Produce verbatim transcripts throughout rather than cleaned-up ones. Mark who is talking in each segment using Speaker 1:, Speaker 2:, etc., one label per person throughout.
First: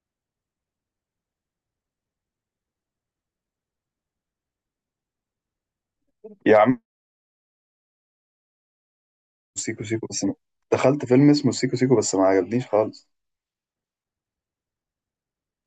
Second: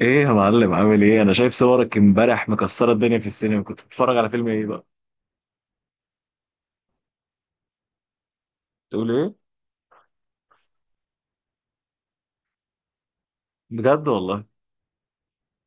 Speaker 1: ايه يا معلم، عامل ايه؟ انا شايف صورك امبارح مكسره الدنيا في السينما. كنت بتتفرج على فيلم ايه بقى؟
Speaker 2: يا عم
Speaker 1: تقول ايه؟
Speaker 2: سيكو سيكو بس ما. دخلت فيلم اسمه سيكو سيكو بس ما عجبنيش خالص.
Speaker 1: بجد والله؟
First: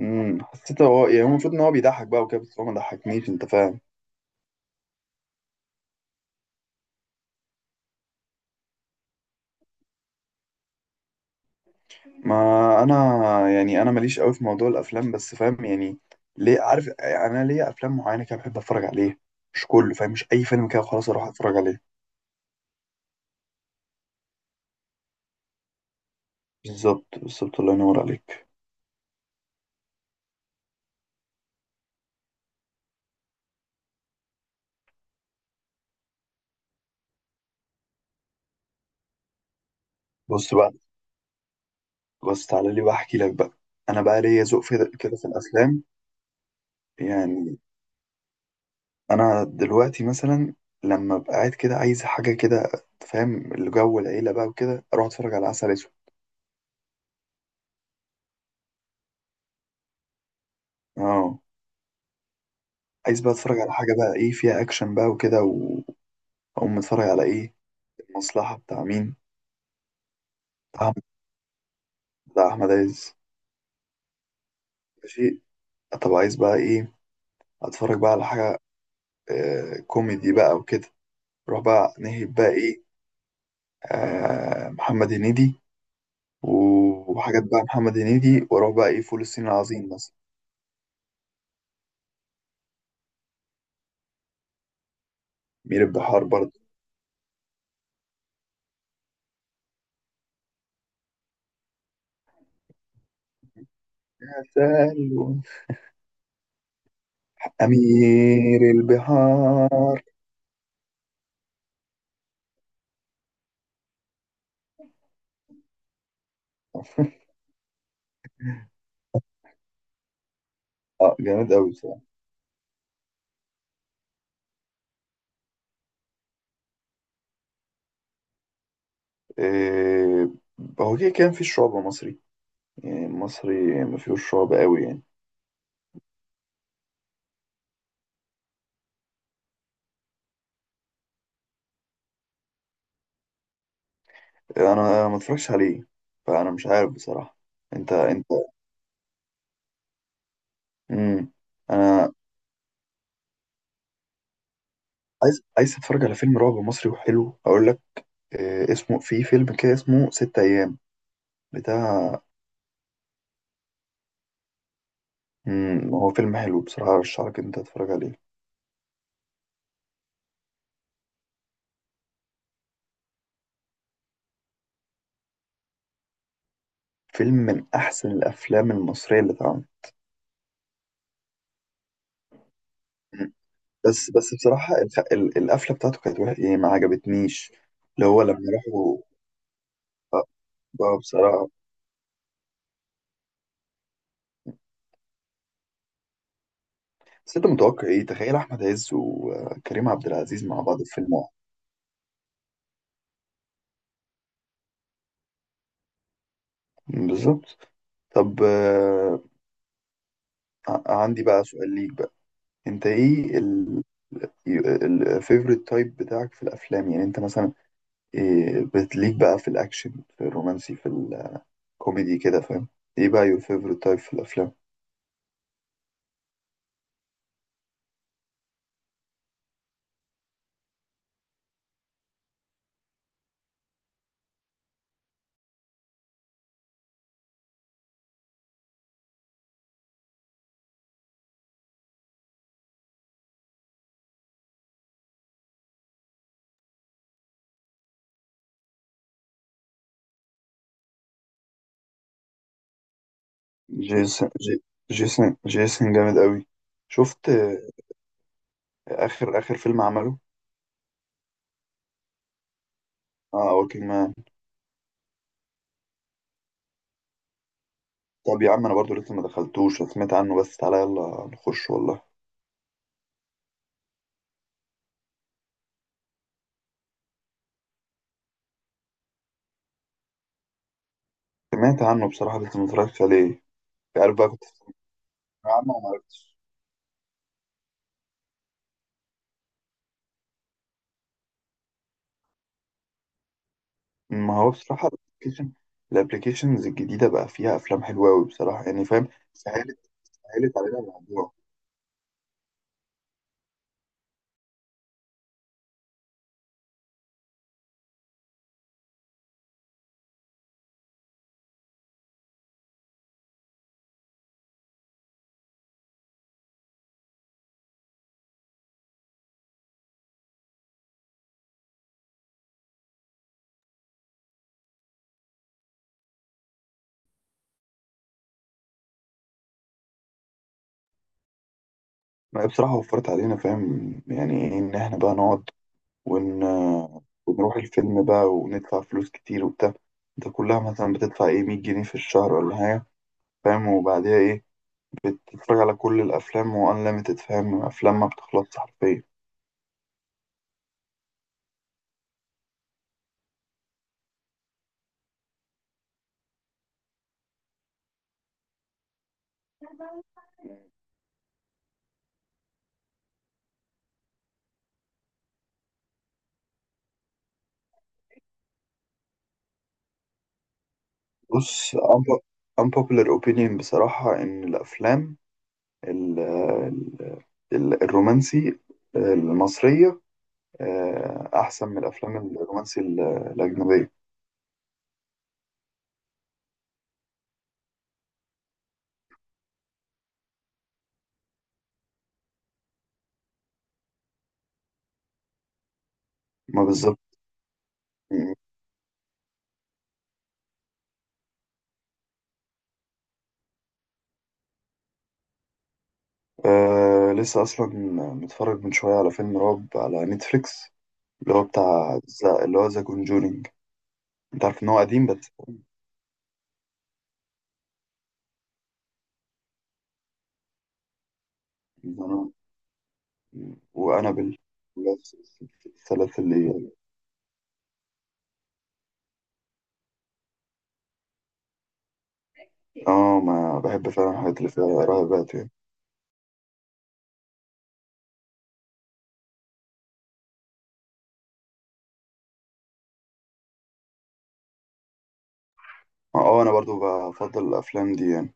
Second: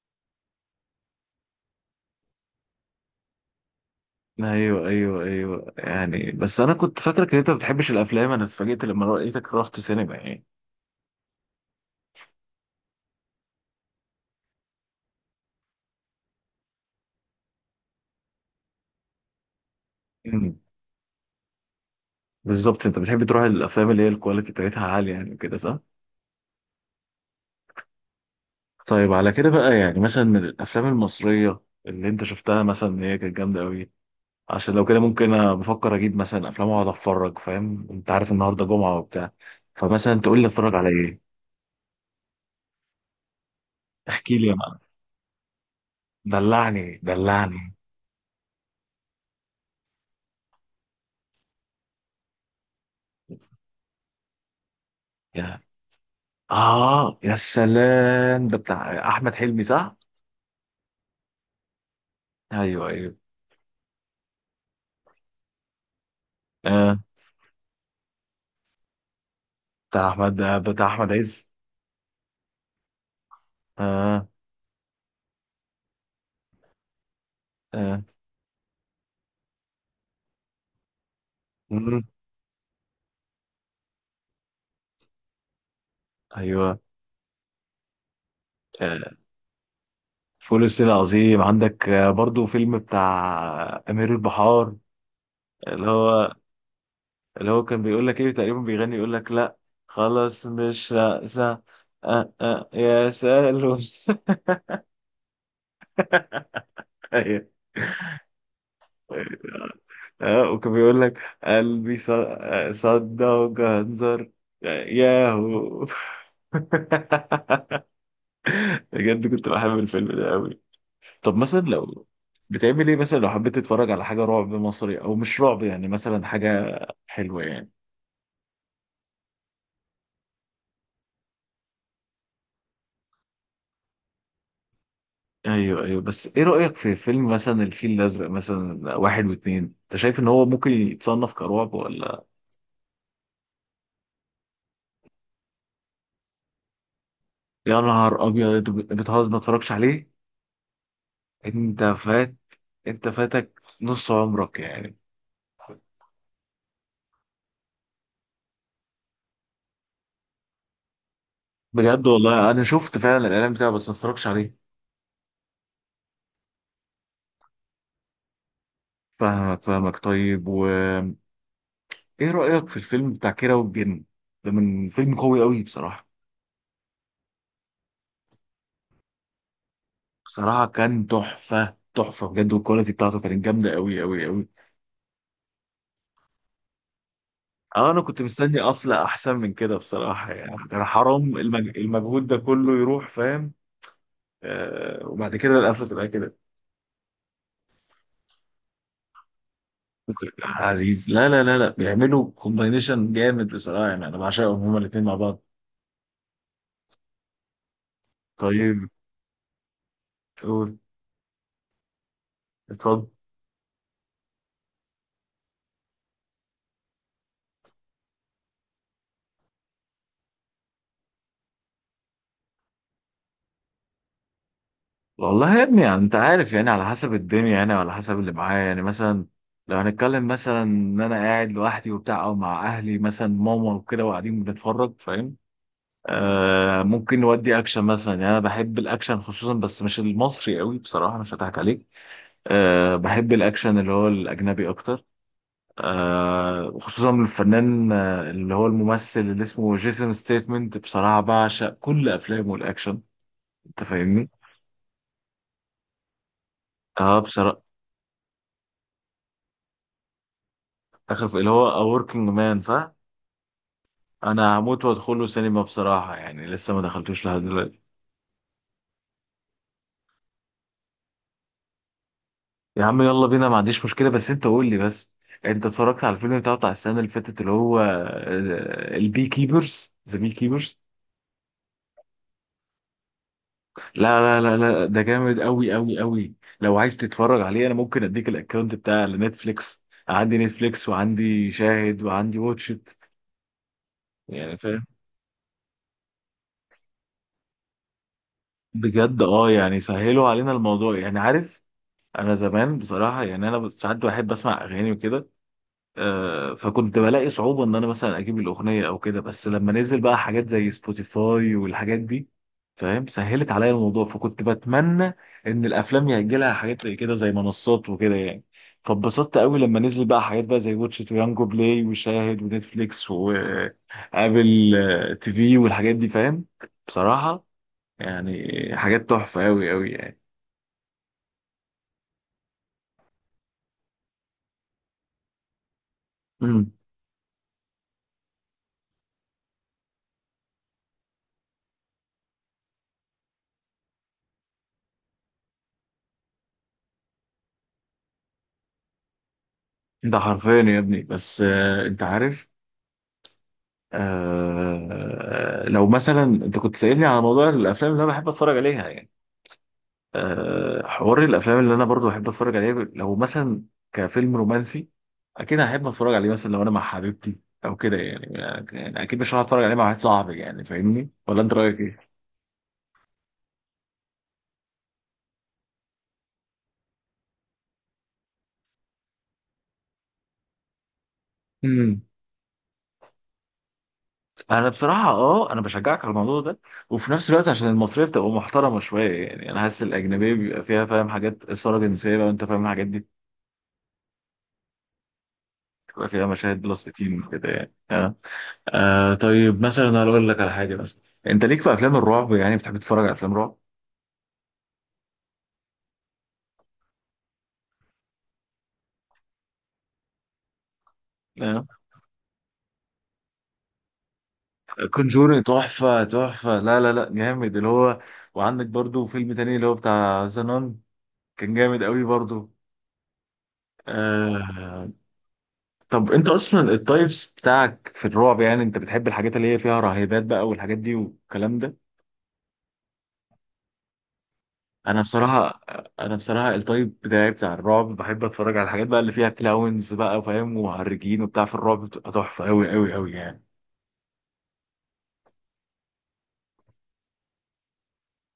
Speaker 2: امم حسيت هو يعني هو المفروض ان هو بيضحك بقى وكده، بس هو ما ضحكنيش، انت فاهم.
Speaker 1: ايوه ايوه ايوه، يعني بس انا كنت فاكرك ان انت ما بتحبش الافلام. انا اتفاجئت لما لقيتك رحت سينما يعني.
Speaker 2: ما انا يعني انا ماليش قوي في موضوع الافلام، بس فاهم يعني، ليه؟ عارف يعني انا ليا افلام معينه كده بحب اتفرج عليها، مش كله فاهم، مش اي
Speaker 1: امم
Speaker 2: فيلم كده خلاص اروح اتفرج عليه.
Speaker 1: بالظبط، انت بتحب تروح الافلام اللي هي الكواليتي بتاعتها عاليه يعني، كده صح؟
Speaker 2: بالظبط بالظبط، الله ينور عليك.
Speaker 1: طيب على كده بقى، يعني مثلا من الافلام المصريه اللي انت شفتها مثلا ان هي كانت جامده قوي، عشان لو كده ممكن انا بفكر اجيب مثلا افلام واقعد اتفرج، فاهم؟ انت عارف النهارده جمعه وبتاع، فمثلا تقول لي
Speaker 2: بص بقى،
Speaker 1: اتفرج على ايه؟
Speaker 2: بص تعالى لي بقى احكي لك بقى. انا بقى
Speaker 1: احكي
Speaker 2: ليا
Speaker 1: لي يا
Speaker 2: ذوق
Speaker 1: معلم،
Speaker 2: في- كده في الافلام.
Speaker 1: دلعني
Speaker 2: يعني
Speaker 1: دلعني.
Speaker 2: انا دلوقتي مثلا لما ابقى قاعد كده عايز حاجه كده، فاهم الجو العيله بقى وكده، اروح اتفرج على
Speaker 1: يا
Speaker 2: عسل اسود.
Speaker 1: اه يا سلام! ده بتاع احمد حلمي صح؟
Speaker 2: اه،
Speaker 1: ايوه ايوه.
Speaker 2: عايز بقى اتفرج على حاجه بقى ايه فيها اكشن بقى وكده و- واقوم
Speaker 1: آه.
Speaker 2: اتفرج على ايه؟ المصلحه بتاع مين؟
Speaker 1: بتاع احمد، آه،
Speaker 2: بتاع
Speaker 1: بتاع
Speaker 2: أحمد-
Speaker 1: احمد عز.
Speaker 2: بتاع احمد عز.
Speaker 1: اه.
Speaker 2: ماشي، طب عايز بقى ايه؟ اتفرج
Speaker 1: اه.
Speaker 2: بقى على حاجه آه كوميدي بقى وكده، اروح بقى
Speaker 1: مم.
Speaker 2: نهب بقى ايه؟ آه محمد هنيدي،
Speaker 1: ايوه.
Speaker 2: وحاجات بقى محمد هنيدي، واروح بقى ايه؟
Speaker 1: آه.
Speaker 2: فول الصين العظيم مثلا.
Speaker 1: فول الصين العظيم عندك، آه برضو فيلم بتاع آه، امير البحار.
Speaker 2: مير
Speaker 1: اللي
Speaker 2: البحار،
Speaker 1: هو اللي هو كان بيقول لك ايه تقريبا، بيغني يقول لك لا خلاص مش رأسة. آه آه يا سالو.
Speaker 2: برضه
Speaker 1: ايوه.
Speaker 2: أمير
Speaker 1: اه،
Speaker 2: البحار.
Speaker 1: آه، وكان بيقول لك قلبي ص- آه، صدى وجهنزر. ياهو. بجد كنت بحب الفيلم ده قوي.
Speaker 2: اه
Speaker 1: طب
Speaker 2: جامد
Speaker 1: مثلا
Speaker 2: أوي بصراحة.
Speaker 1: لو بتعمل ايه مثلا لو حبيت تتفرج على حاجة رعب مصري او مش رعب، يعني مثلا حاجة حلوة يعني.
Speaker 2: إيه، هو كده كان في شعب مصري، يعني مصري ما فيهوش شعب أوي يعني.
Speaker 1: ايوه ايوه، بس ايه رأيك في فيلم مثلا الفيل الازرق مثلا واحد واتنين؟ انت شايف ان هو ممكن يتصنف كرعب ولا؟
Speaker 2: أنا ما اتفرجش عليه، فأنا مش عارف بصراحة.
Speaker 1: يا
Speaker 2: أنت
Speaker 1: نهار
Speaker 2: أنت
Speaker 1: ابيض! أنت بتهزر، ما اتفرجش عليه؟
Speaker 2: مم.
Speaker 1: انت
Speaker 2: أنا
Speaker 1: فات، انت فاتك نص عمرك يعني.
Speaker 2: عايز، عايز أتفرج على فيلم رعب مصري وحلو، أقول لك إيه اسمه، في فيلم كده اسمه ست أيام،
Speaker 1: بجد
Speaker 2: بتاع.
Speaker 1: والله انا شفت فعلا الاعلان بتاعه بس ما اتفرجش عليه.
Speaker 2: مم. هو فيلم حلو بصراحة، أرشحلك إن أنت تتفرج عليه.
Speaker 1: فاهمك فاهمك. طيب وايه رايك في الفيلم بتاع كيرة والجن؟ ده من فيلم قوي قوي بصراحه.
Speaker 2: فيلم من أحسن الأفلام المصرية اللي اتعملت.
Speaker 1: بصراحه كان تحفه تحفه بجد، والكواليتي بتاعته كانت جامده قوي
Speaker 2: بس
Speaker 1: قوي
Speaker 2: بس
Speaker 1: قوي.
Speaker 2: بصراحة الخ... ال- القفلة بتاعته كانت وحشة يعني ما عجبتنيش.
Speaker 1: اه انا
Speaker 2: اللي
Speaker 1: كنت
Speaker 2: هو لما
Speaker 1: مستني
Speaker 2: راحوا،
Speaker 1: قفله احسن من كده
Speaker 2: آه،
Speaker 1: بصراحه، يعني كان
Speaker 2: آه،
Speaker 1: حرام
Speaker 2: بصراحة.
Speaker 1: المج... المجهود ده كله يروح، فاهم؟ آه وبعد كده القفله تبقى كده؟
Speaker 2: بس انت متوقع ايه؟ تخيل احمد عز وكريم عبد
Speaker 1: ممكن
Speaker 2: العزيز مع بعض في
Speaker 1: عزيز،
Speaker 2: فيلم
Speaker 1: لا
Speaker 2: واحد.
Speaker 1: لا لا لا بيعملوا كومباينيشن جامد بصراحه، يعني انا بعشقهم هما الاثنين مع بعض.
Speaker 2: بالظبط. طب
Speaker 1: طيب،
Speaker 2: آه،
Speaker 1: قول.
Speaker 2: ع- عندي بقى سؤال ليك بقى. انت
Speaker 1: اتفضل.
Speaker 2: ايه ال الفيفوريت تايب بتاعك في الافلام؟ يعني انت مثلا إيه بتليك بقى؟ في الاكشن، في الرومانسي، في الكوميدي كده، فاهم؟ ايه بقى يور فيفوريت تايب في الافلام؟
Speaker 1: والله يا ابني يعني انت عارف، يعني على حسب الدنيا، يعني على حسب اللي معايا، يعني مثلا لو هنتكلم مثلا ان انا قاعد لوحدي وبتاع او مع اهلي مثلا ماما وكده وقاعدين بنتفرج فاهم، آه ممكن نودي اكشن مثلا. يعني انا بحب الاكشن خصوصا، بس مش المصري قوي بصراحه، مش هضحك عليك. آه بحب الاكشن اللي هو الاجنبي اكتر. آه وخصوصا الفنان آه، اللي هو الممثل اللي اسمه جيسون ستيتمنت، بصراحة بعشق كل أفلامه الأكشن. أنت
Speaker 2: جيسون
Speaker 1: فاهمني؟
Speaker 2: جي- جيسون جيسون جامد قوي.
Speaker 1: اه
Speaker 2: شفت آه،
Speaker 1: بصراحة.
Speaker 2: اخر اخر فيلم عمله؟
Speaker 1: آخر في- اللي هو A Working Man صح؟
Speaker 2: اه، وركينج مان.
Speaker 1: أنا هموت وأدخله سينما بصراحة، يعني لسه ما دخلتوش لحد دلوقتي.
Speaker 2: طب يا عم انا برضو لسه ما دخلتوش، أنا سمعت عنه بس، تعالى يلا نخش والله.
Speaker 1: يا عم يلا بينا، ما عنديش مشكلة، بس أنت قول لي بس، أنت اتفرجت على الفيلم بتاعه بتاع السنة اللي فاتت اللي هو البي كيبرز، ذا بي كيبرز؟
Speaker 2: سمعت عنه بصراحة بس ما اتفرجتش عليه. عارف بقى،
Speaker 1: لا
Speaker 2: كنت
Speaker 1: لا لا لا، ده جامد
Speaker 2: سامع
Speaker 1: قوي
Speaker 2: عنه وما
Speaker 1: قوي قوي.
Speaker 2: عرفتش.
Speaker 1: لو عايز تتفرج عليه انا ممكن اديك الاكونت بتاع نتفليكس. عندي نتفليكس وعندي شاهد وعندي واتشت،
Speaker 2: ما هو
Speaker 1: يعني فاهم.
Speaker 2: بصراحة الابلكيشن الابلكيشنز الجديدة بقى فيها افلام حلوة قوي بصراحة، يعني فاهم
Speaker 1: بجد اه،
Speaker 2: سهلت،
Speaker 1: يعني سهلوا علينا
Speaker 2: سهلت علينا
Speaker 1: الموضوع يعني،
Speaker 2: الموضوع.
Speaker 1: عارف، انا زمان بصراحة يعني انا ساعات بحب اسمع اغاني وكده، آه، فكنت بلاقي صعوبة إن أنا مثلا أجيب الأغنية أو كده، بس لما نزل بقى حاجات زي سبوتيفاي والحاجات دي فاهم سهلت عليا الموضوع. فكنت بتمنى إن الأفلام يأجلها حاجات زي كده زي منصات وكده يعني. فاتبسطت قوي لما نزل بقى حاجات بقى زي واتش إت ويانجو بلاي وشاهد ونتفليكس وآبل آه، تي في والحاجات دي فاهم بصراحة، يعني حاجات تحفة قوي قوي يعني.
Speaker 2: ما هي بصراحة وفرت علينا، فاهم يعني إيه إن إحنا بقى نقعد، ون...
Speaker 1: مم.
Speaker 2: ونروح الفيلم بقى وندفع فلوس كتير وبتاع. انت كلها مثلا بتدفع ايه، مية جنيه في الشهر ولا حاجة، فاهم؟ وبعديها ايه؟ بتتفرج على كل الأفلام وأنليمتد، فاهم؟ أفلام ما بتخلصش حرفيا.
Speaker 1: ده حرفيا يا ابني، بس آه، انت عارف، آه لو مثلا انت كنت سألني على موضوع الافلام اللي انا بحب اتفرج عليها يعني، آه حوار الافلام اللي انا برضو بحب اتفرج عليها لو مثلا كفيلم رومانسي، اكيد هحب اتفرج عليه مثلا لو انا مع حبيبتي او كده يعني. يعني اكيد مش هروح اتفرج عليه مع واحد صاحبي يعني، فاهمني ولا انت
Speaker 2: بص
Speaker 1: رايك ايه؟
Speaker 2: unpo- unpopular opinion بصراحة، إن الأفلام ال ال ال الرومانسي المصرية آه، أحسن من
Speaker 1: امم
Speaker 2: الأفلام الرومانسي ال- الأجنبية.
Speaker 1: انا بصراحه اه انا بشجعك على الموضوع ده، وفي نفس الوقت عشان المصريه بتبقى محترمه شويه. يعني انا حاسس الاجنبيه بيبقى فيها فاهم حاجات اثاره جنسيه بقى، وانت فاهم الحاجات دي بتبقى فيها مشاهد
Speaker 2: ما
Speaker 1: بلس
Speaker 2: بالظبط.
Speaker 1: تمنتاشر وكده يعني آه. آه طيب مثلا هقول لك على حاجه مثلا، انت ليك في افلام الرعب؟ يعني بتحب تتفرج على افلام رعب؟
Speaker 2: آه لسه اصلا متفرج من شويه على فيلم رعب على نتفليكس، اللي هو
Speaker 1: آه.
Speaker 2: بتاع زا، اللي هو ذا كونجورينج. انت عارف ان هو قديم بس.
Speaker 1: كونجوري تحفه تحفه، لا لا لا جامد اللي هو. وعندك برضو فيلم تاني اللي هو بتاع زنان، كان جامد قوي
Speaker 2: زمان.
Speaker 1: برضو.
Speaker 2: وانابل،
Speaker 1: آه.
Speaker 2: بس
Speaker 1: طب
Speaker 2: السلاسل
Speaker 1: انت اصلا
Speaker 2: اللي،
Speaker 1: التايبس بتاعك في الرعب يعني، انت بتحب الحاجات اللي هي فيها رهيبات بقى والحاجات دي والكلام ده؟
Speaker 2: اه ما بحب فعلا الحاجات اللي فيها
Speaker 1: انا
Speaker 2: رهبات يعني.
Speaker 1: بصراحه انا بصراحه التايب بتاعي بتاع الرعب بحب اتفرج على الحاجات بقى اللي فيها كلاونز بقى فاهم ومهرجين وبتاع، في الرعب بتبقى تحفه قوي قوي قوي يعني.
Speaker 2: اه، آه، انا برضو بفضل الافلام دي يعني.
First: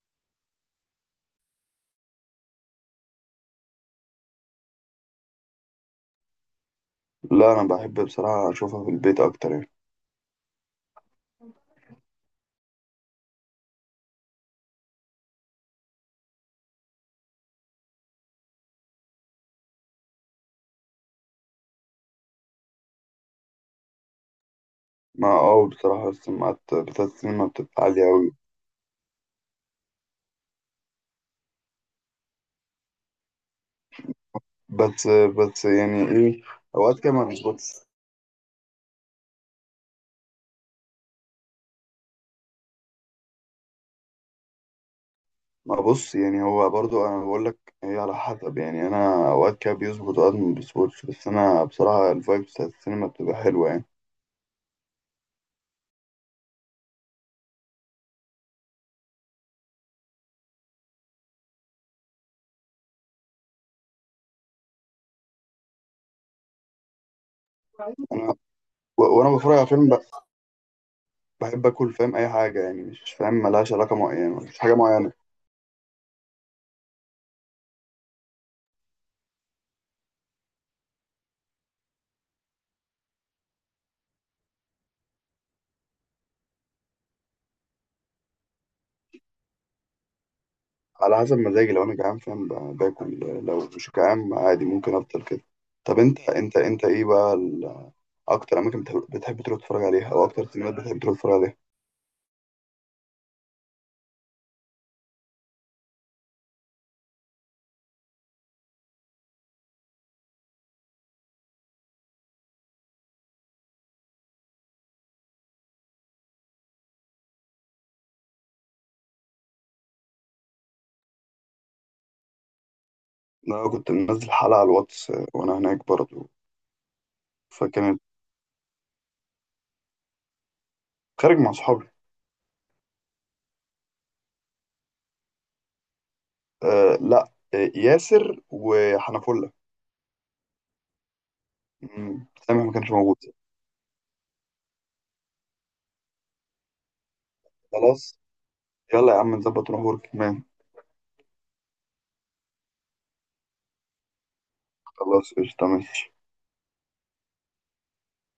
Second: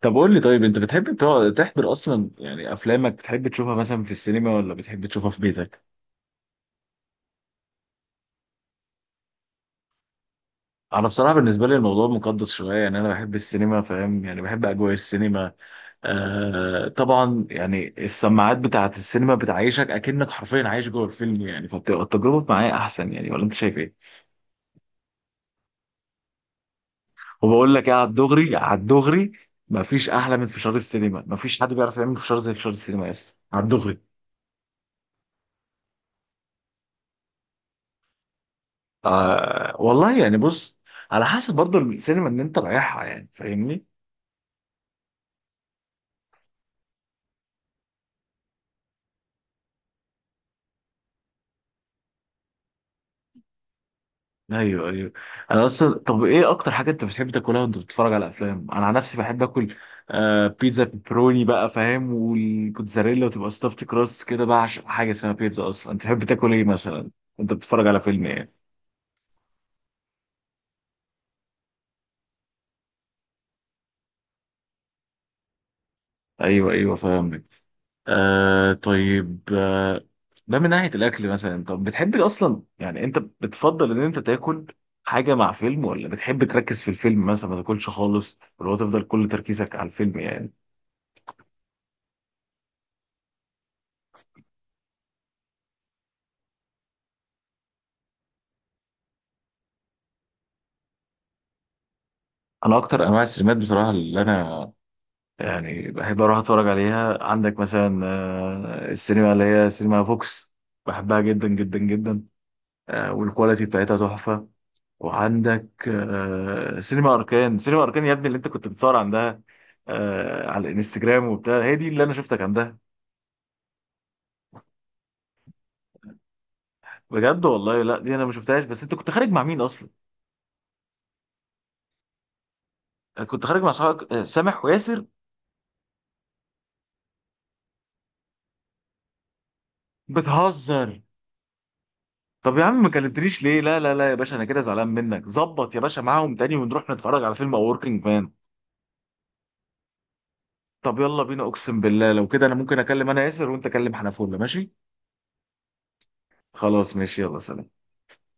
Speaker 1: طب قول لي طيب، انت بتحب تقعد- تحضر اصلا يعني افلامك؟ بتحب تشوفها مثلا في السينما ولا بتحب تشوفها في بيتك؟
Speaker 2: لا انا بحب بصراحه اشوفها في البيت اكتر يعني.
Speaker 1: انا بصراحه بالنسبه لي الموضوع مقدس شويه يعني، انا بحب السينما فاهم، يعني بحب اجواء السينما. آه طبعا يعني السماعات بتاعه السينما بتعيشك اكنك حرفيا عايش جوه الفيلم يعني، فبتبقى التجربه معايا احسن يعني، ولا انت شايف ايه؟
Speaker 2: ما اه بصراحه السماعات بتاعت السينما
Speaker 1: وبقول
Speaker 2: بتبقى
Speaker 1: لك ايه
Speaker 2: عاليه
Speaker 1: على
Speaker 2: قوي.
Speaker 1: الدغري على الدغري، مفيش احلى من فشار السينما. مفيش حد بيعرف يعمل فشار زي فشار السينما يا اسطى، على الدغري.
Speaker 2: بس بس يعني ايه، اوقات كده ما بيظبطش.
Speaker 1: آه والله يعني، بص على حسب برضو السينما اللي انت رايحها يعني، فاهمني.
Speaker 2: ما بص يعني هو برضو انا بقول لك هي على حسب، يعني انا اوقات كده بيظبط اوقات ما بيظبطش، بس انا بصراحه الفايبس بتاعت السينما بتبقى حلوه يعني.
Speaker 1: ايوه ايوه. انا اصلا، طب ايه اكتر حاجه انت بتحب تاكلها وانت بتتفرج على افلام؟ انا عن نفسي بحب اكل آه بيتزا بيبروني بقى فاهم، والكوتزاريلا، وتبقى ستافت كراست كده بقى، عشان حاجه اسمها بيتزا اصلا. انت بتحب تاكل ايه مثلا وانت بتتفرج على فيلم
Speaker 2: انا
Speaker 1: ايه؟
Speaker 2: و- وانا بتفرج على فيلم ب- بحب اكل فاهم اي حاجه، يعني مش فاهم ملهاش علاقه معينه، مش حاجه معينه.
Speaker 1: ايوه ايوه فاهم. آه طيب، آه ده من ناحية الأكل مثلا. طب بتحب أصلا يعني، أنت بتفضل إن أنت تاكل حاجة مع فيلم، ولا بتحب تركز في الفيلم مثلا ما تاكلش خالص، ولا هو تفضل كل تركيزك على الفيلم يعني؟
Speaker 2: على حسب مزاجي، لو انا جعان فاهم ب- باكل، لو مش جعان عادي ممكن افضل كده. طب انت انت انت ايه بقى ال- اكتر اماكن بتحب بتحب تروح تتفرج عليها، او اكتر سينمات بتحب تروح تتفرج عليها؟
Speaker 1: أنا أكتر أنواع السينمات بصراحة اللي أنا يعني بحب أروح أتفرج عليها، عندك مثلا آه السينما اللي هي سينما فوكس، بحبها جدا جدا جدا. آه والكواليتي بتاعتها تحفة. وعندك آه، سينما اركان. سينما اركان يا ابني اللي انت كنت بتصور عندها آه، على الانستجرام وبتاع، هي دي اللي انا شفتك عندها.
Speaker 2: انا كنت منزل حلقه على الواتس وانا هناك برضو.
Speaker 1: بجد والله؟ لا
Speaker 2: فكانت
Speaker 1: دي انا ما شفتهاش. بس انت كنت خارج مع مين اصلا؟
Speaker 2: خارج مع صحابي.
Speaker 1: آه، كنت خارج مع صحابك، آه، سامح وياسر؟
Speaker 2: آه لا، آه ياسر وحنفلة.
Speaker 1: بتهزر.
Speaker 2: مم،
Speaker 1: طب يا
Speaker 2: سامح ما
Speaker 1: عم ما
Speaker 2: كانش موجود.
Speaker 1: كلمتنيش ليه؟ لا لا لا يا باشا انا كده زعلان منك. ظبط يا باشا معاهم تاني ونروح نتفرج على فيلم اوركينج
Speaker 2: خلاص،
Speaker 1: مان.
Speaker 2: يلا يا عم نظبط نروح ورك مان.
Speaker 1: طب يلا بينا، اقسم بالله لو كده انا ممكن اكلم انا ياسر، وانت كلم حنفوله، ماشي؟
Speaker 2: خلاص قشطة ماشي.
Speaker 1: خلاص ماشي. يلا سلام.